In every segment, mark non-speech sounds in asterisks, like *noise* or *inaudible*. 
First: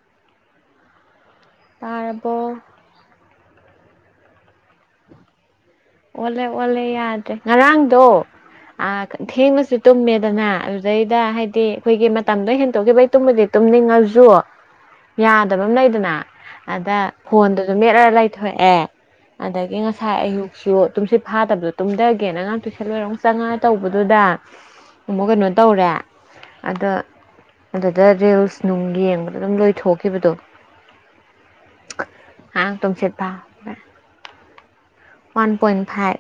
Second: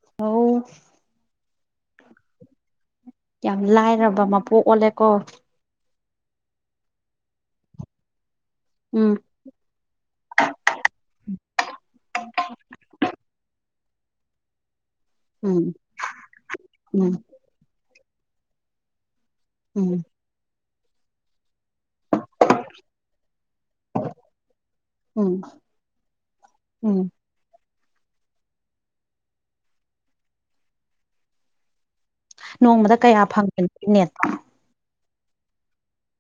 *unintelligible* ꯇꯥꯔꯕꯣ? ꯌꯥꯝ ꯂꯥꯏꯔꯕ ꯃꯄꯣꯛ ꯑꯣꯜꯂꯦꯀꯣ꯫ ꯑꯣꯜꯂꯦ ꯑꯣꯜꯂꯦ ꯌꯥꯗ꯭ꯔꯦ ꯉꯔꯥꯡꯗꯣ ꯑ ꯎꯝ ꯊꯦꯡꯅꯁꯨ ꯇꯨꯝꯃꯦꯗꯅ ꯑꯗꯨꯗꯩꯗ ꯍꯥꯏꯗꯤ ꯑꯩꯈꯣꯏꯒꯤ ꯃꯇꯝꯗꯣ ꯍꯦꯟꯇꯣꯛꯈꯤꯕꯩ ꯇꯨꯝꯕꯨꯗꯤ ꯇꯨꯝꯅꯤꯡꯉꯖꯨ *inaudible* ꯌꯥꯗꯕ ꯑꯃ ꯂꯩꯗꯅ ꯑꯗ ꯎꯝ ꯐꯣꯟꯗꯨꯖꯨ ꯃꯦꯠꯂꯒ ꯂꯩꯊꯣꯛ ꯑꯦ꯫ ꯑꯗꯒꯤ ꯎꯝ ꯉꯁꯥꯏ ꯑꯌꯨꯛꯁꯨ ꯇꯨꯝꯁꯤꯠ ꯐꯥꯗꯕꯗꯣ ꯇꯨꯝꯊꯒꯦꯅ ꯑꯉꯥꯡ ꯇꯨꯏꯁꯟ ꯂꯣꯏꯔ ꯆꯪꯉꯛꯑ ꯇꯧꯕꯗꯨꯗ ꯑꯃꯨꯛ ꯎꯝ ꯀꯩꯅꯣ ꯇꯧꯔꯦ ꯑꯗꯨ ꯎꯝ ꯑꯗꯨꯗ ꯔꯤꯜꯁ ꯅꯨꯡ ꯌꯦꯡꯕꯗ ꯑꯗꯨꯝ ꯂꯣꯏꯊꯣꯛꯈꯤꯕꯗꯣ꯫ ꯉꯔꯥꯡ ꯅꯣꯡꯃꯗ ꯇꯨꯝꯁꯤꯠ ꯀꯌꯥ ꯐꯥ ꯐꯪꯒꯦ ꯅꯪꯒꯤ ꯅꯦꯠꯇꯣ꯫ One point five.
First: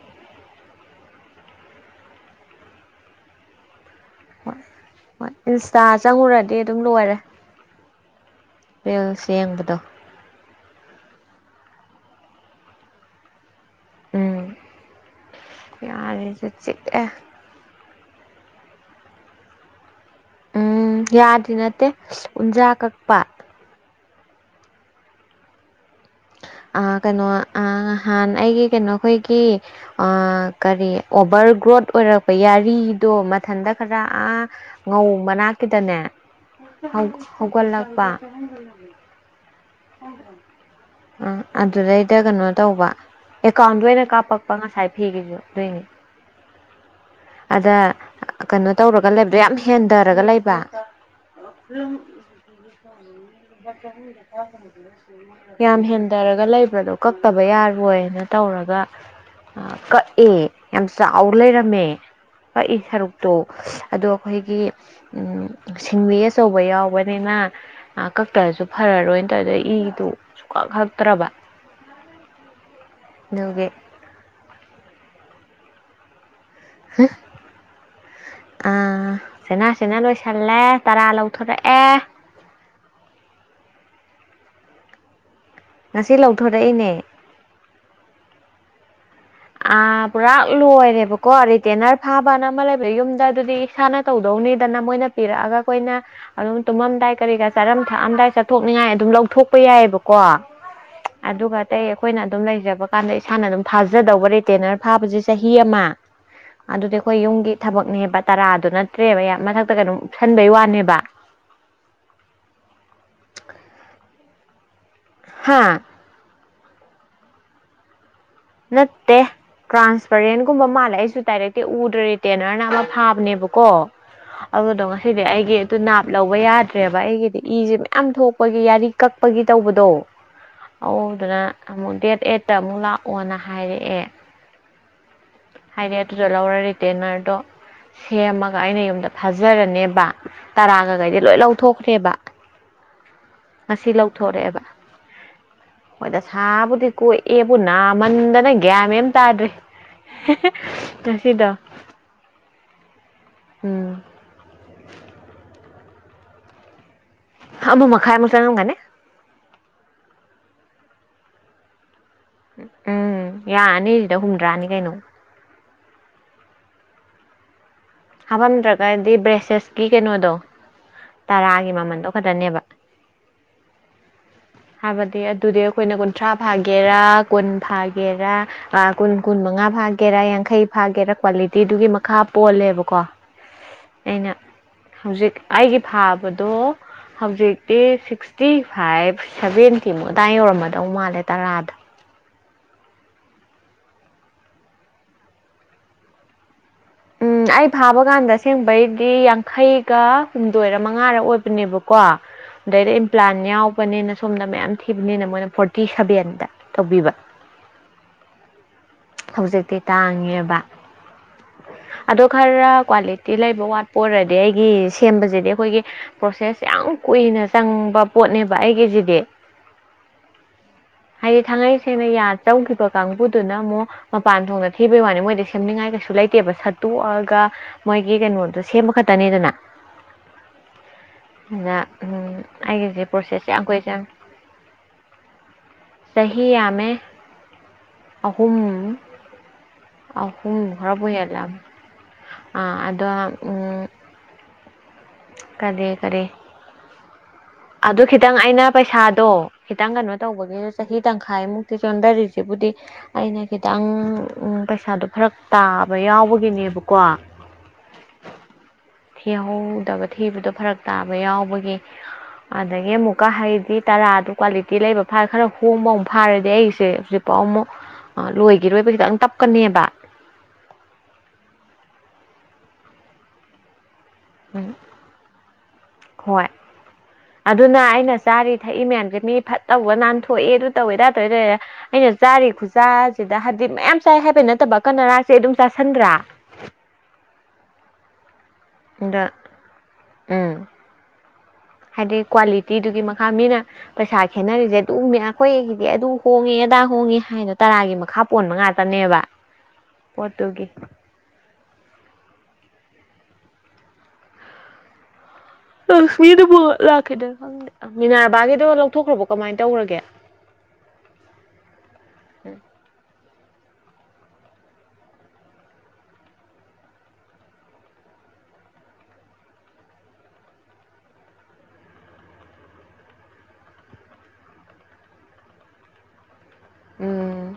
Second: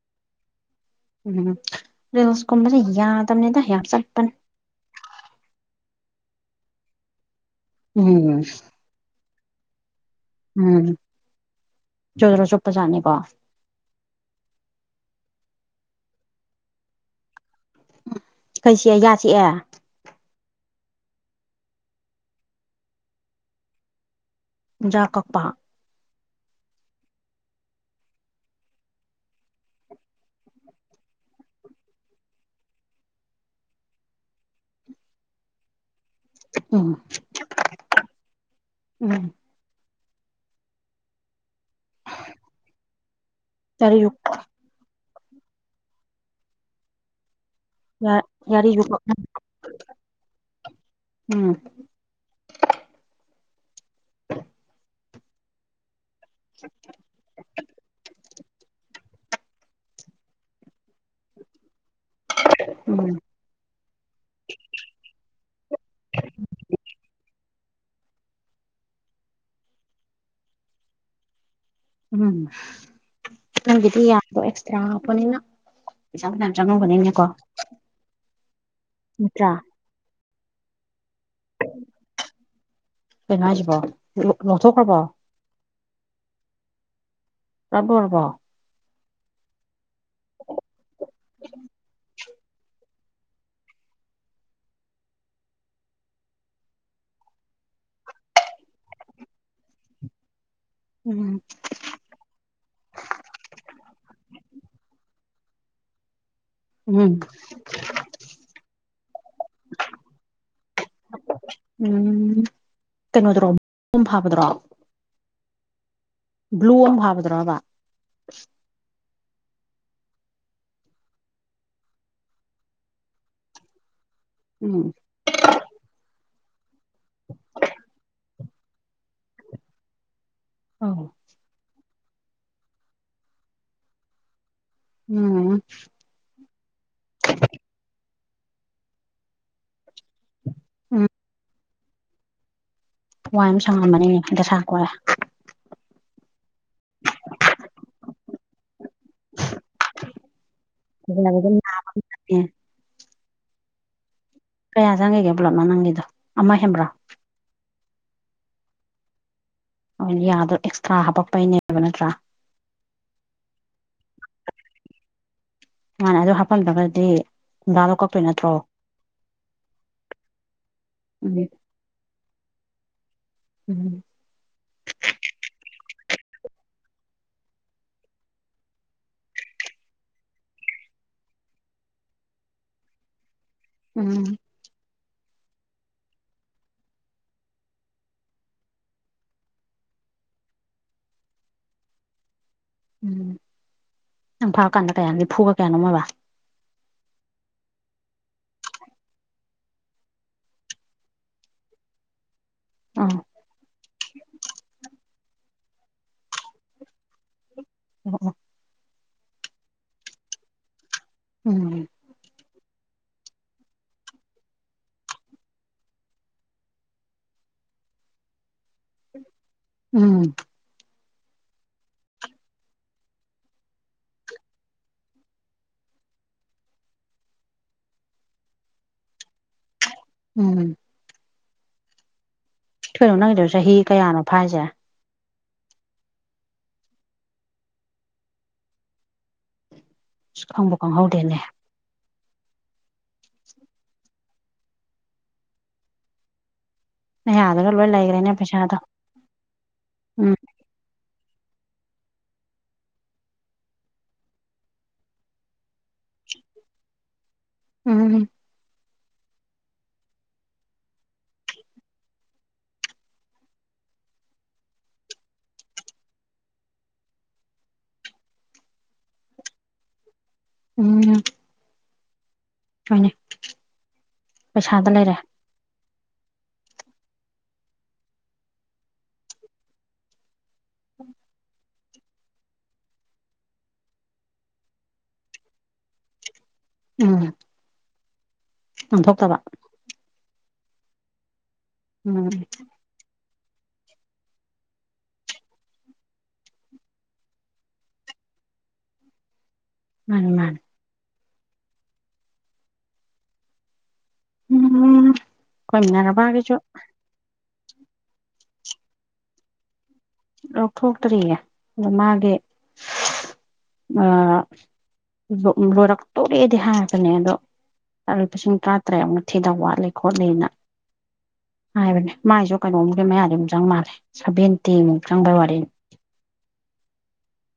ꯎꯝ ꯔꯤꯌꯁꯀꯨꯝꯕꯁꯦ ꯌꯥꯗꯕꯅꯤꯗ ꯌꯥꯝ ꯆꯠꯄꯅꯤ꯫ ꯍꯣꯏ ꯍꯣꯏ ꯏꯟꯁꯇꯥ ꯆꯪꯉꯨꯔꯗꯤ ꯑꯗꯨꯝ ꯂꯣꯏꯔꯦ꯫ ꯎꯝ꯫ ꯔꯤꯜꯁ ꯌꯦꯡꯕꯗꯣ꯫ ꯎꯝ ꯖ꯭ꯔꯣ-ꯖ꯭ꯔꯣ ꯆꯨꯞꯄ ꯖꯥꯠꯅꯤꯀꯣ꯫ ꯎꯝ ꯌꯥꯔꯤꯁꯨ ꯆꯤꯛꯑꯦ꯫ ꯀꯩ ꯆꯤꯛꯑꯦ ꯌꯥꯆꯤꯛꯑꯦ꯫ ꯎꯝ ꯌꯥꯗꯤ ꯅꯠꯇꯦ ꯎꯟꯖꯥ ꯀꯛꯄ꯫ ꯎꯟꯖꯥ ꯀꯛꯄ꯫ ꯑ ꯀꯩꯅꯣ ꯑ ꯉꯍꯥꯟ ꯑꯩꯒꯤ ꯀꯩꯅꯣ ꯑꯩꯈꯣꯏꯒꯤ ꯑ ꯀꯔꯤ ꯑꯣꯚꯔ ꯒ꯭ꯔꯣꯠ ꯑꯣꯏꯔꯛꯄ ꯌꯥꯔꯤꯗꯣ ꯃꯊꯟꯇ ꯈꯔ ꯑꯥ ꯉꯧ ꯃꯅꯥꯛꯀꯤꯗꯅꯦ ꯎꯝ ꯍꯧꯒꯠꯂꯛꯄ꯫ ꯎꯝ꯫ ꯑ ꯑꯗꯨꯗꯩꯗ ꯀꯩꯅꯣ ꯇꯧꯕ ꯑꯦꯀꯥꯎꯟꯗ ꯑꯣꯏꯅ ꯌꯥꯔꯤꯌꯨ ꯀꯥꯞꯄꯛ ꯄꯥ ꯉꯁꯥꯏ ꯐꯤꯒꯤꯖꯨ ꯑꯗꯨꯏꯅꯤ꯫ ꯑꯗ ꯀꯩꯅꯣ ꯌꯥꯔꯤꯌꯨ ꯇꯧꯔꯒ ꯂꯩꯕꯗꯣ ꯌꯥꯝ ꯍꯦꯟꯗꯔꯒ ꯂꯩꯕ꯫ *unintelligible* ꯎꯝ *unintelligible* ꯌꯥꯝ ꯍꯦꯟꯗꯔꯒ ꯂꯩꯕ꯭ꯔꯥꯗꯣ ꯀꯛ ꯇꯕ ꯌꯥꯔꯣꯏꯅ ꯇꯧꯔꯒ ꯀꯛꯑꯦ ꯌꯥꯝ ꯆꯥꯎ ꯂꯩꯔꯝꯃꯦ꯫ ꯀꯛꯏ ꯎꯝ ꯁꯔꯨꯛꯇꯣ ꯑꯗꯣ ꯑꯩꯈꯣꯏꯒꯤ ꯁꯤꯡꯋꯦ ꯑꯆꯧꯕ ꯌꯥꯎꯕꯅꯤꯅ ꯀꯛꯇ꯭ꯔꯁꯨ ꯐꯔꯔꯣꯏꯅ ꯇꯗ ꯏꯗꯣ ꯁꯨꯡꯈꯛ ꯈꯛꯇ꯭ꯔꯕ꯫ ꯎꯝ ꯑꯗꯨꯒꯤ ꯅꯪꯒꯤꯗꯤ ꯌꯥꯗꯣ ꯑꯦꯛꯁꯇ꯭ꯔꯥ ꯍꯥꯞꯄꯅꯤꯅ꯫ ꯄꯩꯁꯥ ꯐꯅꯥꯝ ꯆꯪꯉꯧꯝꯒꯅꯤꯅꯦꯀꯣ ꯅꯠꯇ꯭ꯔꯥ? *unintelligible* ꯂꯣꯏꯁꯤꯜꯂꯦ ꯇꯔꯥ ꯂꯧꯊꯣꯔꯛꯑꯦ꯫ ꯀꯩꯅꯣ ꯍꯥꯏꯁꯤꯕꯣ ꯂꯣꯛꯊꯣꯛꯈ꯭ꯔꯕꯣ? ꯉꯁꯤ ꯂꯧꯊꯣꯔꯛꯏꯅꯦ꯫ *unintelligible* ꯑ ꯄꯨꯔꯥꯛ ꯂꯣꯏꯔꯦꯕꯀꯣ ꯔꯤꯇꯦꯅꯔ ꯐꯥꯕ ꯕꯅ ꯑꯃ ꯂꯩꯕ ꯌꯨꯝꯗ ꯑꯗꯨꯗꯤ ꯏꯁꯥꯅ ꯇꯧꯗꯧꯅꯤꯗꯅ ꯃꯣꯏꯅ ꯄꯤꯔꯛꯑꯒ ꯑꯩꯈꯣꯏꯅ ꯑꯗꯨꯝ ꯇꯨꯝꯃꯝꯗꯥꯏ ꯀꯔꯤ ꯀꯥꯔꯥ ꯃꯔꯝ ꯊꯛꯑꯝꯗꯥꯏ ꯆꯥꯊꯣꯛꯅꯤꯡꯉꯥꯏ ꯑꯗꯨꯝ ꯂꯧꯊꯣꯛꯄ ꯌꯥꯏꯕꯀꯣ ꯎꯝ ꯑꯗꯨꯒ ꯑꯇꯩ ꯑꯩꯈꯣꯏꯅ ꯑꯗꯨꯝ ꯂꯩꯖꯕ ꯀꯥꯟꯗ ꯏꯁꯥꯅ ꯑꯗꯨꯝ ꯊꯥꯖꯗꯧ ꯔꯤꯇꯦꯅꯔ ꯐꯥꯕꯖꯦ ꯆꯍꯤ ꯑꯃ ꯑꯗꯨꯗꯤ ꯎꯝ ꯑꯩꯈꯣꯏ ꯌꯨꯝꯒꯤ ꯊꯕꯛꯅꯦꯕ ꯇꯔꯥꯗꯣ ꯅꯠꯇ꯭ꯔꯦꯕ *unintelligible* ꯃꯊꯛꯇ ꯀꯩꯅꯣꯝ ꯎꯞꯁꯟꯕꯩ ꯋꯥꯅꯦꯕ ꯎꯝ ꯀꯩꯅꯣꯗꯔꯣ *unintelligible* ꯐꯥꯕꯗ꯭ꯔꯣ ꯍꯥ ꯒꯂꯣ ꯑꯃ ꯐꯥꯕꯗ꯭ꯔꯣꯕ ꯅꯠꯇꯦ ꯇ꯭ꯔꯥꯟꯁꯄꯔꯦꯟꯒꯨꯝꯕ ꯃꯥꯜꯂꯦ ꯑꯩꯁꯨ ꯗꯥꯏꯔꯦꯛꯇꯤ ꯎꯗ꯭ꯔꯤ ꯇꯦꯅꯔꯅ ꯑꯃ ꯐꯥꯕꯅꯦꯕꯀꯣ *inaudible* ꯑꯗꯨꯗꯣ ꯉꯁꯤꯗꯤ ꯑꯩꯒꯤ ꯑꯗꯨ ꯅꯥꯞ ꯂꯧꯕ ꯌꯥꯗ꯭ꯔꯦꯕ ꯑꯩꯒꯤꯗꯤ ꯏꯖꯦ ꯌꯥꯝ ꯊꯣꯛꯄꯒꯤ ꯌꯥꯔꯤ ꯀꯛꯄꯒꯤ ꯇꯧꯕꯗꯣ ꯑꯧ ꯑꯗꯨꯗꯨꯅ ꯑꯃꯨꯛ ꯗꯦꯠ ꯑꯩꯠꯇ ꯑꯃꯨꯛ ꯂꯥꯛꯑꯣꯅ ꯍꯥꯏꯔꯛꯑꯦ *unintelligible* ꯍꯥꯏꯔꯛꯑꯦ ꯑꯗꯨꯗꯣ ꯂꯧꯔ ꯔꯤꯇꯦꯅꯔꯗꯣ ꯁꯦꯝꯃꯒ ꯑꯩꯅ ꯌꯨꯝꯗ ꯐꯥꯖꯔꯅꯦꯕ ꯎꯝ ꯇꯔꯥꯒꯒꯩꯗꯤ ꯂꯣꯏ ꯂꯧꯊꯣꯛꯈ꯭ꯔꯦꯕ ꯋꯥꯏ ꯑꯃ ꯁꯪꯉꯝꯃꯅꯤꯅꯦ ꯗꯁꯥ ꯀꯣꯛꯑꯦ ꯍꯣꯢ ꯗꯁꯥꯕꯨꯗꯤ ꯀꯣꯛꯑꯦꯕꯨ ꯅꯥꯃꯟꯗꯅ ꯒ꯭ꯌꯥꯟ ꯃꯦꯟ ꯑꯝ ꯇꯥꯗ꯭ꯔꯤ ꯍꯦꯍꯦ ꯐꯖꯕ ꯉꯁꯤꯗꯣ ꯑꯗꯨꯝ ꯂꯥꯛꯑꯦ ꯎꯝ ꯀꯌꯥ ꯆꯪꯒꯤꯒꯦ ꯄꯨꯂꯞꯅ ꯅꯪꯒꯤꯗꯣ ꯑꯃ ꯍꯦꯟꯕ꯭ꯔꯣ ꯑꯃ ꯃꯈꯥꯏ ꯃꯨꯛ ꯆꯪꯉꯝꯒꯅꯤ ꯑ ꯌꯥꯗꯣ ꯑꯦꯛꯁꯇ꯭ꯔꯥ ꯍꯥꯄꯛꯄꯩꯅꯦꯕ ꯅꯠꯇ꯭ꯔꯥ ꯎꯝ ꯌꯥ ꯑꯅꯤꯖꯤꯗ ꯍꯨꯝꯗ꯭ꯔꯥꯅꯤ ꯀꯩꯅꯣ ꯃꯥꯅꯦ ꯑꯗꯨ ꯍꯥꯞꯄꯝꯗ꯭ꯔꯒꯗꯤ ꯍꯨꯝꯗ꯭ꯔꯥꯗꯣ ꯀꯛ ꯍꯥꯕꯝꯗ꯭ꯔꯒꯗꯤ ꯕ꯭ꯔꯦꯁꯦꯁꯀꯤ ꯀꯩꯅꯣꯗꯣ ꯎꯝ ꯇꯔꯥꯒꯤ ꯃꯃꯟꯗꯣ ꯈꯠꯇꯅꯦꯕ ꯎꯝ ꯍꯥꯏꯕꯗꯤ ꯑꯗꯨꯗꯤ ꯑꯩꯈꯣꯏꯅ ꯀꯨꯟꯊ꯭ꯔꯥ ꯐꯥꯒꯦꯔꯥ ꯀꯨꯟ ꯐꯥꯒꯦꯔꯥ *unintelligible* ꯀꯨꯟ ꯀꯨꯟ ꯃꯉꯥ ꯐꯥꯒꯦꯔꯥ ꯌꯥꯡꯈꯩ ꯐꯥꯒꯦꯔꯥ ꯀ꯭ꯋꯥꯂꯤꯇꯤꯗꯨꯒꯤ ꯃꯈꯥ ꯄꯣꯜꯂꯦꯕꯀꯣ *inaudible* ꯑꯩꯅ ꯍꯧꯖꯤꯛ ꯑꯩꯒꯤ ꯐꯥꯕꯗꯣ ꯍꯧꯖꯤꯛꯇꯤ ꯁꯤꯛꯁꯇꯤ ꯐꯥꯏꯚ ꯁꯚꯦꯟꯇꯤꯃꯨꯛ ꯑꯗꯥꯏ ꯌꯧꯔꯝꯃꯗꯧ ꯃꯥꯜꯂꯦ ꯇꯔꯥꯗ ꯎꯝ ꯅꯪ ꯐꯥꯀꯥꯟꯗ ꯀꯌꯥ ꯅꯤꯐꯨꯒ ꯀꯌꯥꯅꯣꯝꯑꯣꯏꯕ ꯎꯝ ꯑꯩ ꯐꯥꯕ ꯀꯥꯟꯗ ꯑꯁꯦꯡꯕꯩꯗꯤ ꯌꯥꯡꯈꯩꯒ ꯍꯨꯝꯗꯣꯏꯔ ꯃꯉꯥꯔ ꯑꯣꯏꯕꯅꯦꯕ ꯀꯣ ꯑꯗꯩꯗꯤ ꯑꯥ ꯏꯝꯄ꯭ꯂꯥꯟ ꯌꯥꯎ ꯕꯅꯤꯅ ꯁꯣꯝꯗ ꯃꯌꯥꯝ ꯊꯤꯕꯅꯤꯅ ꯃꯣꯏꯅ ꯐꯣꯔꯇꯤ ꯁꯚꯦꯟꯗ ꯇꯧꯕꯤꯕ ꯑꯣꯑꯣ ꯍꯧꯖꯤꯛꯇꯤ ꯇꯥꯡꯉꯦꯕ ꯎꯝ ꯑꯗꯣ ꯈꯔ ꯀ꯭ꯋꯥꯂꯤꯇꯤ ꯂꯩꯕ ꯋꯥꯠꯄ ꯑꯣꯏꯔꯗꯤ ꯑꯩꯒꯤ ꯁꯦꯝꯕꯖꯤꯗꯤ ꯑꯩꯈꯣꯏꯒꯤ ꯄ꯭ꯔꯣꯁꯦꯁ ꯌꯥꯝ ꯀꯨꯏꯅ ꯆꯪꯕ ꯄꯣꯠꯅꯦꯕ ꯑꯩꯒꯤꯖꯤꯗꯤ ꯎꯝ ꯍꯥꯏꯗꯤ ꯊꯥꯡꯉꯩ ꯁꯦꯡꯅ ꯌꯥ ꯆꯧꯈꯤꯕ ꯀꯥꯡꯕꯨꯗꯨꯅ ꯑꯃꯨꯛ ꯃꯄꯥꯟ ꯊꯣꯡꯗ ꯊꯤꯕꯩ ꯋꯥꯅꯤ ꯃꯣꯏꯗꯤ ꯁꯦꯝꯅꯤꯡꯉꯥꯏ ꯀꯩꯁꯨ ꯂꯩꯠ ꯇꯦꯕ ꯁꯠꯇꯣꯛꯑꯒ ꯃꯣꯏꯒꯤ ꯀꯩꯅꯣꯗꯣ ꯁꯦꯝꯕ ꯈꯠꯇꯅꯤꯗꯅ ꯎꯝ ꯅꯥ ꯀꯩꯅꯣ ꯅꯪꯒꯤꯗꯣ ꯆꯍꯤ ꯀꯌꯥꯅꯣ ꯐꯥꯏꯖꯦ ꯆꯍꯤ ꯌꯥꯃꯦ ꯑꯍꯨꯝ ꯑꯁ ꯑꯍꯨꯝ ꯈꯪꯕꯨ ꯍꯔꯕꯨ ꯈꯪꯍꯧꯗꯦꯅꯦ ꯍꯦꯜꯂꯝ ꯑꯥ ꯑꯗꯣ ꯎꯝ ꯀꯗꯦ ꯀꯔꯤ ꯃꯌꯥꯗꯒ ꯂꯨ__ ꯑꯗꯨ ꯈꯤꯇꯪ ꯑꯩꯅ ꯄꯩꯁꯥꯗꯣ ꯈꯤꯇꯪ ꯀꯩꯅꯣ ꯎꯝ ꯇꯧꯕꯒꯤ ꯆꯍꯤ ꯇꯪꯈꯥꯏꯃꯨꯛꯇꯤ ꯆꯣꯟꯗꯥꯔꯤꯖꯤꯕꯨꯗꯤ ꯑꯩꯅ ꯈꯤꯇꯪ ꯎꯝ ꯄꯩꯁꯥꯗꯣ ꯐꯔꯛ ꯇꯥꯕ ꯌꯥꯎꯕꯒꯤꯅꯦꯕꯀꯣ ꯎꯝ ꯊꯤꯍꯧꯗꯕ ꯊꯤꯕꯗꯣ ꯐꯔꯛ ꯇꯥꯕ ꯌꯥꯎꯕꯒꯤ ꯑꯗꯒꯤ ꯑꯃꯨꯛꯀ ꯍꯥꯏꯗꯤ ꯇꯔꯥꯗꯨ ꯀ꯭ꯋꯥꯂꯤꯇꯤ ꯂꯩꯕ ꯐꯥ ꯈꯔ ꯍꯣꯡꯕ ꯑꯃꯨꯛ ꯐꯥꯔꯗꯤ ꯑꯩꯁꯦ ꯍꯨꯖꯤꯛꯄꯥꯎ ꯑꯃꯨꯛ__ ꯑꯥ ꯂꯣꯏꯒꯤꯔꯣꯏꯕ ꯈꯤꯇꯪ ꯇꯞꯀꯅꯦꯕ ꯎꯝ ꯍꯣꯏꯅꯦ ꯎꯝ ꯄꯩꯁꯥꯗ ꯂꯩꯔꯦ ꯍꯣꯏ ꯑꯗꯨꯅ ꯑꯩꯅ ꯆꯥꯔꯤ ꯊꯛꯏ ꯃꯌꯥꯝꯖꯦ ꯃꯤ ꯐꯠ ꯇꯧꯕ ꯅꯥꯟꯊꯣꯛꯑꯦ ꯑꯗꯨ ꯇꯧꯋꯦ ꯑꯗꯥ ꯇꯧꯋꯦ ꯇꯧꯌꯦ ꯑꯩꯅ ꯆꯥꯔꯤ ꯈꯨꯆꯥꯖꯤꯗ ꯍꯥꯏꯕꯗꯤ ꯃꯌꯥꯝ ꯆꯥꯏ ꯍꯥꯏꯕꯩ ꯅꯠꯇꯕ ꯀꯅꯥꯔꯥꯁꯦ ꯑꯗꯨꯝ ꯆꯥꯥꯁꯟꯗ꯭ꯔꯥ ꯎꯝ ꯗꯥ ꯅꯥꯟꯊꯣꯛꯇꯕ ꯎꯝ ꯍꯥꯏꯗꯤ ꯎꯝ ꯀ꯭ꯋꯥꯂꯤꯇꯤꯗꯨꯒꯤ ꯃꯈꯥ ꯃꯤꯅ__ ꯄꯩꯁꯥ ꯈꯦꯠꯅꯔꯤꯖꯦ ꯑꯗꯨꯃꯦ ꯑꯩꯈꯣꯏꯒꯤꯗꯤ ꯑꯗꯨ ꯍꯣꯡꯉꯦ ꯑꯗꯥ ꯍꯣꯡꯉꯤ ꯍꯥꯏꯅꯣ ꯇꯔꯥꯒꯤ ꯃꯈꯥ ꯄꯣꯟꯕ ꯉꯥꯛꯇꯅꯦꯕ *inaudible* ꯃꯥꯅꯤ ꯄꯣꯠꯇꯨꯒꯤ ꯎꯝꯍꯨꯝ ꯂꯛꯁꯃꯤꯗꯨꯕꯨ ꯂꯥꯛꯈꯤꯗꯥ ꯈꯪꯗꯦ ꯃꯤꯅꯔꯕꯥꯒꯤꯗꯣ ꯂꯧꯊꯣꯛꯈ꯭ꯔꯕꯣ ꯀꯃꯥꯏ ꯇꯧꯔꯒꯦ ꯂꯧꯊꯣꯛꯇ꯭ꯔꯤꯌꯦ ꯑꯗꯣ ꯃꯥꯒꯤ ꯑꯥ ꯂꯣ ꯂꯣꯏꯔꯛꯇꯣꯔꯦꯗꯤ ꯍꯥꯏꯕꯅꯦ ꯑꯗꯣ ꯑꯂꯨꯄꯥꯁꯤꯡ ꯇ꯭ꯔꯥꯇꯔꯦꯠ ꯑꯃꯨꯛ ꯊꯤꯗꯧ ꯋꯥꯠꯂꯤ ꯈꯣꯠꯂꯤ ꯑꯅꯥ ꯍꯥꯏꯕꯅꯦ ꯃꯥꯏꯁꯨ ꯀꯩꯅꯣꯝꯒꯤ ꯃꯌꯥꯗꯤ ꯑꯝ ꯆꯪ ꯃꯥꯜꯂꯦ ꯁꯚꯦꯟꯇꯤꯃꯨꯛ ꯆꯪꯕꯩ ꯋꯥꯔꯤꯅꯤ ꯎꯝ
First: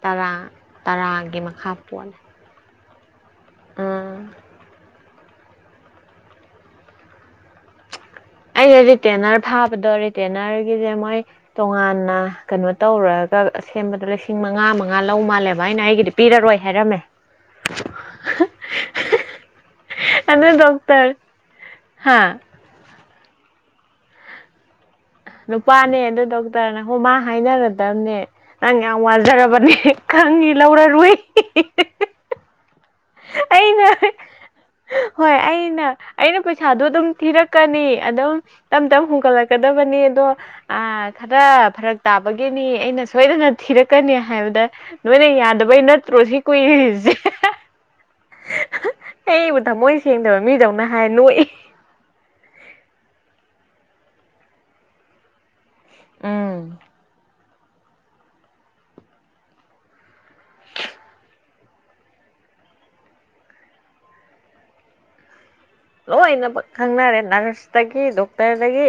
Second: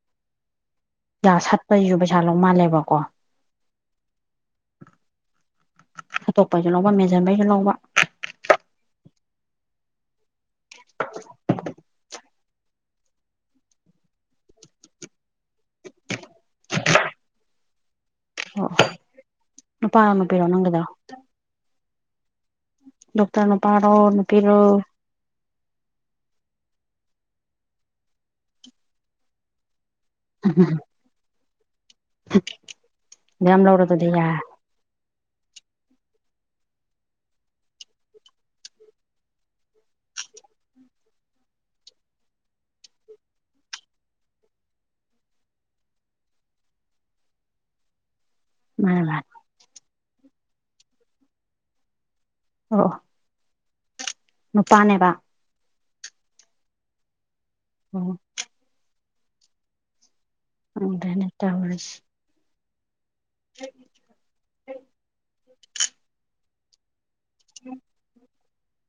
ꯇꯔꯥ ꯌꯥ ꯇꯔꯥꯒꯤ ꯃꯈꯥ ꯁꯠꯄꯩꯖꯨ ꯄꯣꯜꯂꯦ ꯄꯩꯁꯥ ꯂꯧ ꯃꯥꯜꯂꯦꯕꯀꯣ ꯎꯝ ꯁꯠꯇꯣꯛꯄꯩꯖꯨ ꯂꯧꯕ ꯃꯦꯟꯖꯟꯕꯩꯖꯨ ꯂꯧꯕ ꯑꯩꯖꯦ ꯔꯤꯇꯦꯅꯔ ꯐꯥꯕꯗ ꯔꯤꯇꯦꯅꯔꯒꯤꯖꯦ ꯃꯣꯏ ꯇꯣꯉꯥꯟꯅ ꯀꯩꯅꯣ ꯇꯧꯔꯒ ꯑ ꯁꯦꯝꯕꯗ ꯂꯤꯁꯤꯡ ꯃꯉꯥ ꯃꯉꯥ ꯂꯧ ꯃꯥꯜꯂꯦꯕ ꯍꯥꯏꯅ ꯑꯩꯒꯤꯗꯤ ꯄꯤꯔꯔꯣꯏ ꯍꯥꯏꯔꯝꯃꯦ ꯑꯣ ꯅꯨꯄꯥꯔꯣ ꯅꯨꯄꯤꯔꯣ ꯑꯗꯨ ꯅꯪꯒꯤꯗꯣ ꯗꯣꯛꯇꯔ ꯍꯥꯥ ꯗꯣꯛꯇꯔ ꯅꯨꯄꯥꯔꯣ ꯅꯨꯄꯤꯔꯣ ꯅꯨꯄꯥꯅꯦ ꯑꯗꯨ ꯗꯣꯛꯇꯔꯅ ꯍꯣ ꯃꯥ ꯍꯥꯏꯅꯔꯗꯝꯅꯦ ꯅꯪ ꯌꯥꯝ ꯋꯥꯖꯔꯕꯅꯦ ꯈꯪꯉꯤ ꯂꯧꯔꯔꯣꯏ *unintelligible* ꯌꯥꯝ ꯂꯧꯔꯣ ꯑꯩꯅ ꯑꯗꯨꯗꯤ ꯌꯥꯔꯦ ꯍꯣꯏ ꯑꯩꯅ ꯑꯩꯅ ꯄꯩꯁꯥꯗꯣ ꯑꯗꯨꯝ ꯊꯤꯔꯛꯀꯅꯤ ꯑꯗꯨꯝ ꯇꯞ ꯇꯞ ꯍꯨꯒꯠꯂꯛꯀꯗꯕꯅꯤ ꯑꯗꯣ ꯑ ꯈꯔ ꯐꯔꯛ ꯇꯥꯕꯒꯤꯅꯤ ꯑꯩꯅ ꯁꯣꯏꯗꯅ ꯊꯤꯔꯛꯀꯅꯤ ꯍꯥꯏꯕꯗ ꯅꯣꯏꯅ ꯌꯥꯗꯕꯩ ꯅꯠꯇ꯭ꯔꯣ ꯁꯤ ꯀꯨꯏꯔꯤꯁꯦ *unintelligible* ꯑꯩꯕꯨ ꯊꯃꯣꯏ ꯁꯦꯡꯗꯕ ꯃꯤꯗꯧꯅ ꯍꯥꯏ ꯅꯣꯛ ꯑꯦ ꯑꯣ ꯃꯄꯥꯅꯦꯕ ꯎꯝ ꯑꯣ ꯈꯪꯗꯦꯅꯦ ꯇꯧꯔꯤꯖꯦ *unintelligible* ꯂꯣꯏꯅ ꯈꯪꯅꯔꯦ ꯅꯔꯁꯇꯒꯤ ꯗꯣꯛꯇꯔꯗꯒꯤ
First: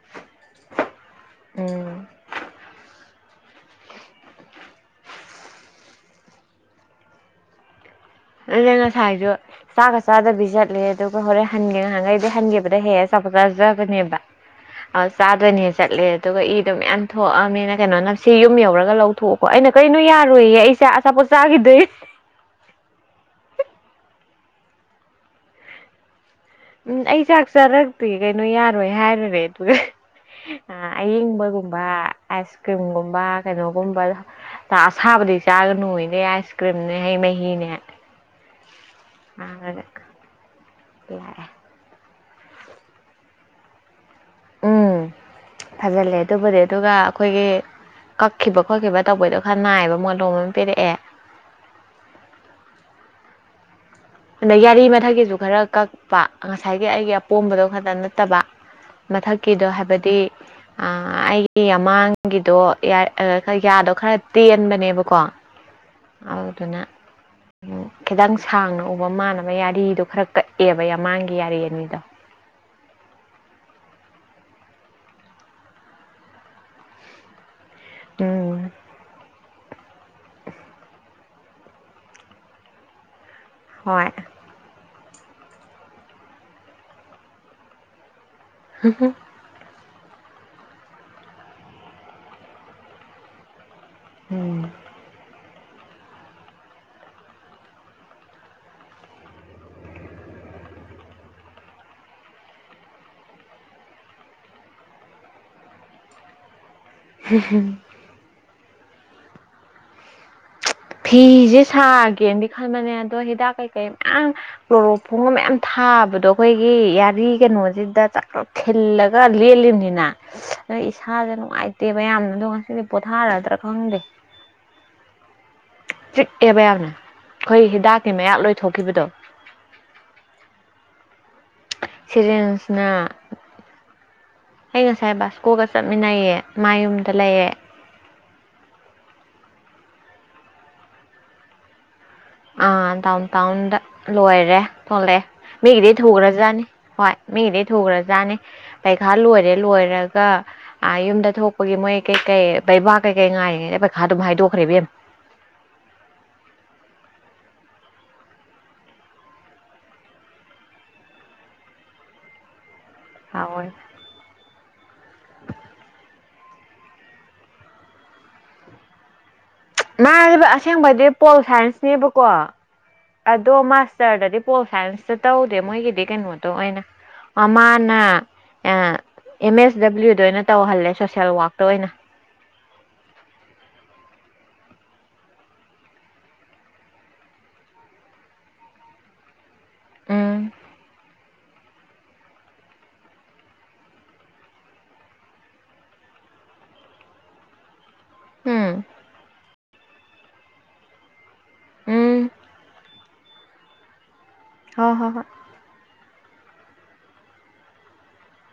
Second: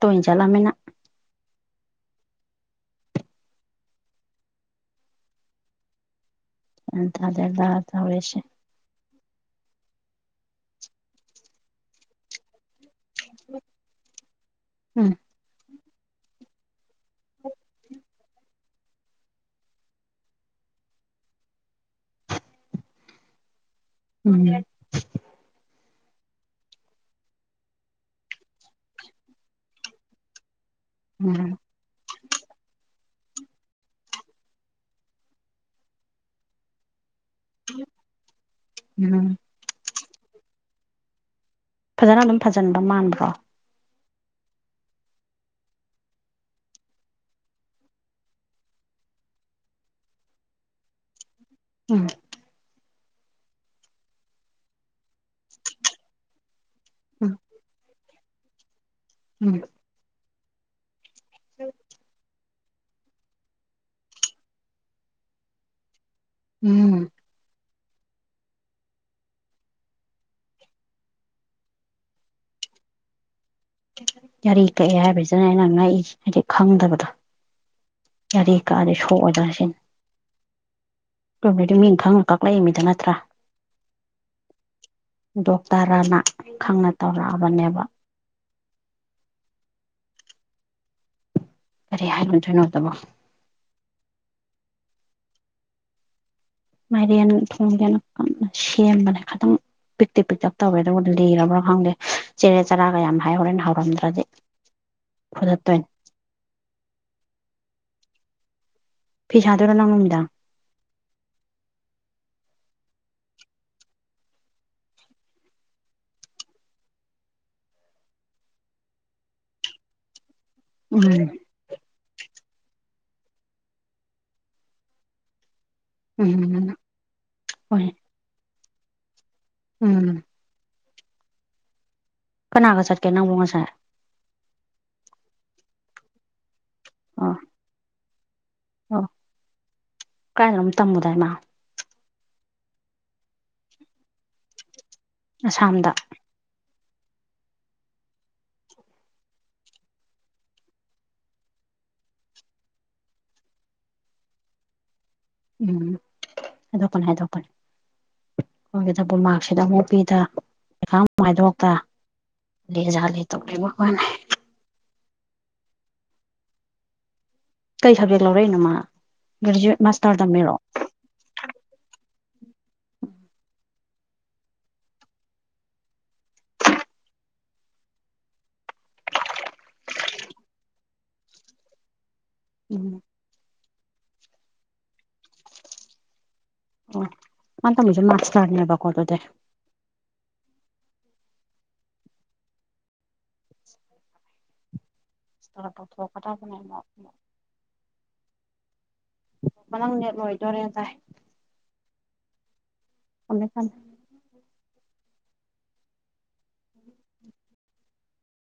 ꯇꯣꯏꯅꯥ ꯆꯠꯂꯥꯃꯤꯅꯥ ꯎꯝ ꯒꯌ꯭ꯥꯟ ꯇꯗꯦꯗꯥ ꯇꯧꯔꯤꯁꯦ ꯑꯩꯅ ꯉꯁꯥꯏꯁꯨ ꯆꯥꯛꯒ ꯆꯥꯗꯕꯤ ꯆꯠꯂꯦ ꯑꯗꯨꯒ ꯍꯣꯔꯦꯟ ꯍꯟꯒꯦ ꯉꯍꯥꯟꯈꯩꯗꯤ ꯍꯟꯈꯤꯕꯗ ꯍꯦꯛ ꯑꯆꯥꯄꯣꯠ ꯆꯥꯖꯕꯅꯦꯕ ꯑ ꯎꯝ ꯆꯥꯗꯣꯏꯅꯦ ꯆꯠꯂꯦ ꯑꯗꯨꯒ ꯏꯗꯣ ꯃꯌꯥꯝ ꯊꯣꯛꯑꯝꯃꯤꯅ ꯀꯩꯅꯣꯅ ꯁꯤ ꯌꯨꯝ ꯌꯧꯔꯒ ꯂꯧꯊꯣꯛꯑꯣꯀꯣ ꯑꯩꯅ ꯀꯩꯅꯣ ꯌꯥꯔꯣꯏꯌꯦ ꯑꯩꯁꯦ ꯑꯆꯥꯄꯣꯠ ꯆꯥꯈꯤꯗꯣꯏ ꯎꯝ ꯎꯝ ꯑꯩ ꯆꯥꯛ ꯆꯥꯔꯛꯇꯦ ꯀꯩꯅꯣ ꯌꯥꯔꯣꯏ ꯍꯥꯏꯔꯨꯔꯦ ꯑꯗꯨꯒ ꯑꯌꯤꯡ ꯎꯝ ꯕꯒꯨꯝꯕ ꯑꯥꯏꯁ ꯀ꯭ꯔꯤꯝꯒꯨꯝꯕ ꯀꯩꯅꯣꯒꯨꯝꯕ ꯑꯁꯥꯕꯗꯤ ꯆꯥꯒꯅꯣꯏꯅꯦ ꯀ꯭ꯔꯤꯝꯅꯦ ꯍꯩ ꯃꯍꯤꯅꯦ ꯎꯝ *unintelligible* ꯐꯖꯅ ꯑꯗꯨꯝ ꯐꯖꯟꯕ ꯃꯥꯟꯕ꯭ꯔꯣ *inaudible* ꯐꯖꯤꯜꯂꯦ ꯑꯗꯨꯕꯨꯗꯤ ꯑꯗꯨꯒ ꯑꯩꯈꯣꯏꯒꯤ ꯀꯛꯈꯤꯕ ꯈꯣꯠꯈꯤꯕ ꯇꯧꯕꯩꯗꯣ ꯈꯔ ꯅꯥꯏꯕ ꯃꯣꯂꯣꯝ ꯑꯃ ꯄꯤꯔꯛꯑꯦ ꯎꯝ ꯑꯗ ꯌꯥꯔꯤ ꯃꯊꯛꯀꯤꯁꯨ ꯈꯔ ꯀꯛꯄ ꯉꯁꯥꯏꯒꯤ ꯑꯩꯒꯤ ꯎꯝ ꯑꯄꯣꯝꯕꯗꯣ ꯈꯛꯇ ꯅꯠꯇꯕ ꯎꯝ ꯃꯊꯛꯀꯤꯗꯣ ꯍꯥꯏꯕꯗꯤ ꯑꯩꯒꯤ ꯃꯥꯡꯒꯤꯗꯣ ꯌꯥꯗꯣ ꯈꯔ ꯇꯦꯟꯕꯅꯦꯕꯀꯣ ꯑꯗꯨꯅ ꯎꯝ ꯈꯤꯇꯪ ꯁꯥꯡꯅ ꯎꯕ ꯃꯥꯟꯅꯕ ꯌꯥꯔꯤꯗꯣ ꯈꯔ ꯀꯛꯑꯦꯕ ꯌꯥꯝꯃꯥꯡꯒꯤ ꯌꯥꯔꯤ ꯑꯅꯤꯗꯣ ꯌꯥꯔꯤ ꯀꯛꯑꯦ ꯍꯥꯏꯕꯁꯤꯗꯅꯦ ꯑꯩꯅ ꯉꯛꯏꯖꯦ ꯍꯥꯏꯗꯤ ꯈꯪꯗꯕꯗꯣ ꯌꯔꯤ ꯎꯝ ꯀꯛꯑꯗꯤ ꯁꯣꯛꯑꯣꯏꯗꯔꯥ ꯁꯤꯅꯦ ꯑꯗꯨꯕꯨꯗꯤ ꯃꯤ ꯈꯪꯅ ꯀꯛꯂꯛ ꯏꯃꯤꯗꯅ ꯅꯠꯇ꯭ꯔꯥ ꯍꯣꯏ ꯗꯣꯛꯇꯔꯅ ꯈꯪꯅ ꯇꯧꯔꯛꯑꯕꯅꯦꯕ *unintelligible* ꯀꯔꯤ *unintelligible* ꯎꯝ ꯃꯥꯏꯔꯦꯟ ꯊꯣꯡꯒꯦꯅ ꯀꯟꯅꯥ ꯁꯦꯝꯕꯅꯦ ꯑꯗꯨꯝ ꯄꯤꯛꯇꯤ ꯄꯤꯛꯇꯞ ꯇꯧꯔꯦ ꯑꯗꯨꯕꯨ ꯂꯤꯔꯕꯔꯕ꯭ꯔꯥ ꯈꯪꯗꯦ ꯆꯦꯔꯦ ꯆꯔꯥꯒ ꯌꯥꯝ ꯍꯥꯏ ꯍꯥꯏꯍꯧꯔꯦ ꯍꯥꯎꯔꯝꯗ꯭ꯔꯗꯤ ꯐꯨꯗꯠ ꯇꯣꯏꯅꯤ *unintelligible* ꯐꯤ ꯁꯥꯥꯗꯣꯏꯔꯣ ꯅꯪ ꯅꯨꯃꯤꯗꯥꯡ ꯐꯤꯁꯦ ꯁꯥꯒꯦꯅꯗꯤ ꯈꯟꯕꯅꯦ ꯑꯗꯣ ꯍꯤꯗꯥꯛ ꯀꯩꯀꯩ ꯃꯌꯥꯝ ꯀ꯭ꯂꯣꯔꯣꯛꯞ ꯐꯣꯡꯕ ꯃꯌꯥꯝ ꯊꯥꯕꯗꯣ ꯑꯩꯈꯣꯏꯒꯤ ꯌꯥꯔꯤ ꯀꯩꯅꯣꯁꯤꯗ ꯆ ꯈꯤꯜꯂꯒ ꯂꯦꯂꯤꯝꯅꯤꯅ *unintelligible* ꯏꯁꯥꯁꯦ ꯅꯨꯡꯉꯥꯏꯇꯦꯕ ꯃꯌꯥꯝꯅ ꯑꯗꯣ ꯉꯁꯤꯗꯤ ꯄꯣꯊꯥꯔꯗ꯭ꯔꯥ ꯈꯪꯗꯦ ꯆꯤꯛꯑꯦꯕ ꯎꯝ ꯌꯥꯝꯅ ꯑꯩꯈꯣꯏ ꯍꯣꯏ ꯍꯤꯗꯥꯛꯀꯤ ꯃꯌꯥꯛ ꯂꯣꯏꯊꯣꯛꯈꯤꯕꯗꯣ ꯎꯝ ꯀꯅꯥꯒ ꯁꯤꯔꯤꯟꯁꯅ ꯆꯠꯀꯦ ꯅꯪꯕꯨ ꯉꯁꯥꯏ ꯑꯩ ꯉꯁꯥꯏ ꯕꯥꯁꯀꯣꯒ ꯆꯠꯃꯤꯟꯅꯩꯌꯦ ꯃꯥ ꯌꯨꯝꯗ ꯑꯣ ꯂꯩꯌꯦ ꯑꯣ ꯀꯥꯏꯗꯅꯣꯝ ꯇꯝꯃꯨꯔꯦ ꯃꯥ ꯑꯥ ꯗꯥꯎꯟ ꯇꯥꯎꯟꯗ ꯂꯣꯏꯔꯦ ꯊꯣꯛꯂꯛꯑꯦ ꯑꯁꯥꯝꯗ ꯃꯤꯒꯤꯗꯤ ꯊꯨꯈ꯭ꯔꯖꯥꯠꯅꯤ ꯍꯣꯏ ꯃꯤꯗꯤ ꯊꯨꯈ꯭ꯔꯖꯥꯅꯤ ꯄꯩꯈꯥ ꯂꯣꯏꯔꯦ ꯂꯣꯏꯔꯒ ꯑꯥ ꯌꯨꯝꯗ ꯊꯣꯛꯄꯒꯤ ꯃꯣꯏ ꯀꯩꯀꯩ ꯕꯩꯕꯥ ꯀꯩꯀꯩ ꯉꯥꯏꯔꯤꯉꯩꯗ ꯄꯩꯈꯥ ꯑꯗꯨꯝ ꯍꯥꯏꯗꯣꯛꯈ꯭ꯔꯦ ꯏꯕꯦꯝꯃ ꯎꯝ ꯑꯗꯣ ꯀꯅꯥꯝ ꯍꯥꯏꯗꯣꯛꯄꯅꯤ ꯑꯣꯏꯒꯗꯕ ꯃꯥꯔꯛꯁꯤꯗ ꯑꯃꯨꯛ ꯄꯤꯗ ꯄꯩꯥꯈꯥ ꯑꯃꯨꯛ ꯍꯥꯏꯗꯣꯛꯇ ꯂꯦꯖꯂꯦ ꯇꯧꯒꯦ ꯍꯥꯎꯋꯦ *unintelligible* ꯀꯩ ꯁꯕꯖꯦꯛ ꯂꯧꯔꯛꯏꯅꯣ ꯃꯥ ꯒ꯭ꯔꯦꯖꯨꯑꯦꯠ ꯃꯒꯤꯗꯣ ꯑꯁꯦꯡꯕꯗꯤ ꯄꯣꯜ ꯁꯥꯏꯟꯁꯅꯦꯕꯀꯣ ꯑꯗꯣ ꯃꯥꯁꯇꯔꯗꯗꯤ ꯄꯣꯜ ꯁꯥꯏꯟꯁꯇ ꯇꯧꯗꯦ ꯃꯣꯏꯒꯤꯗꯤ ꯀꯩꯅꯣꯗꯣ ꯑꯣꯏꯅ ꯃꯃꯥꯅ ꯑꯦꯝ ꯑꯦꯁ ꯗꯕ꯭ꯂꯤꯎꯗ ꯑꯣꯏꯅ ꯇꯧꯍꯜꯂꯦ ꯁꯣꯁꯦꯜ ꯋꯥꯛꯇ ꯑꯣꯏꯅ ꯎꯝ ꯑꯣ ꯃꯥꯅ ꯇꯝꯃꯤꯁꯦ ꯃꯥꯁꯇꯔꯅꯦꯕꯥꯀꯣ ꯑꯗꯨꯗꯤ ꯎꯝ ꯏꯁꯇ ꯇꯧꯊꯣꯛ ꯀꯗꯔꯥ *unintelligible* ꯎꯝ ꯅꯪ ꯅꯦꯠ ꯂꯣꯏꯗꯣꯔꯦ ꯗꯥꯏ ꯎꯝ ꯊꯝꯃꯦ‌ ꯊꯝꯃꯦ ꯍꯣꯏ‌‌ ꯍꯣꯏ‌‌‌ ꯍꯣꯏ *inaudible*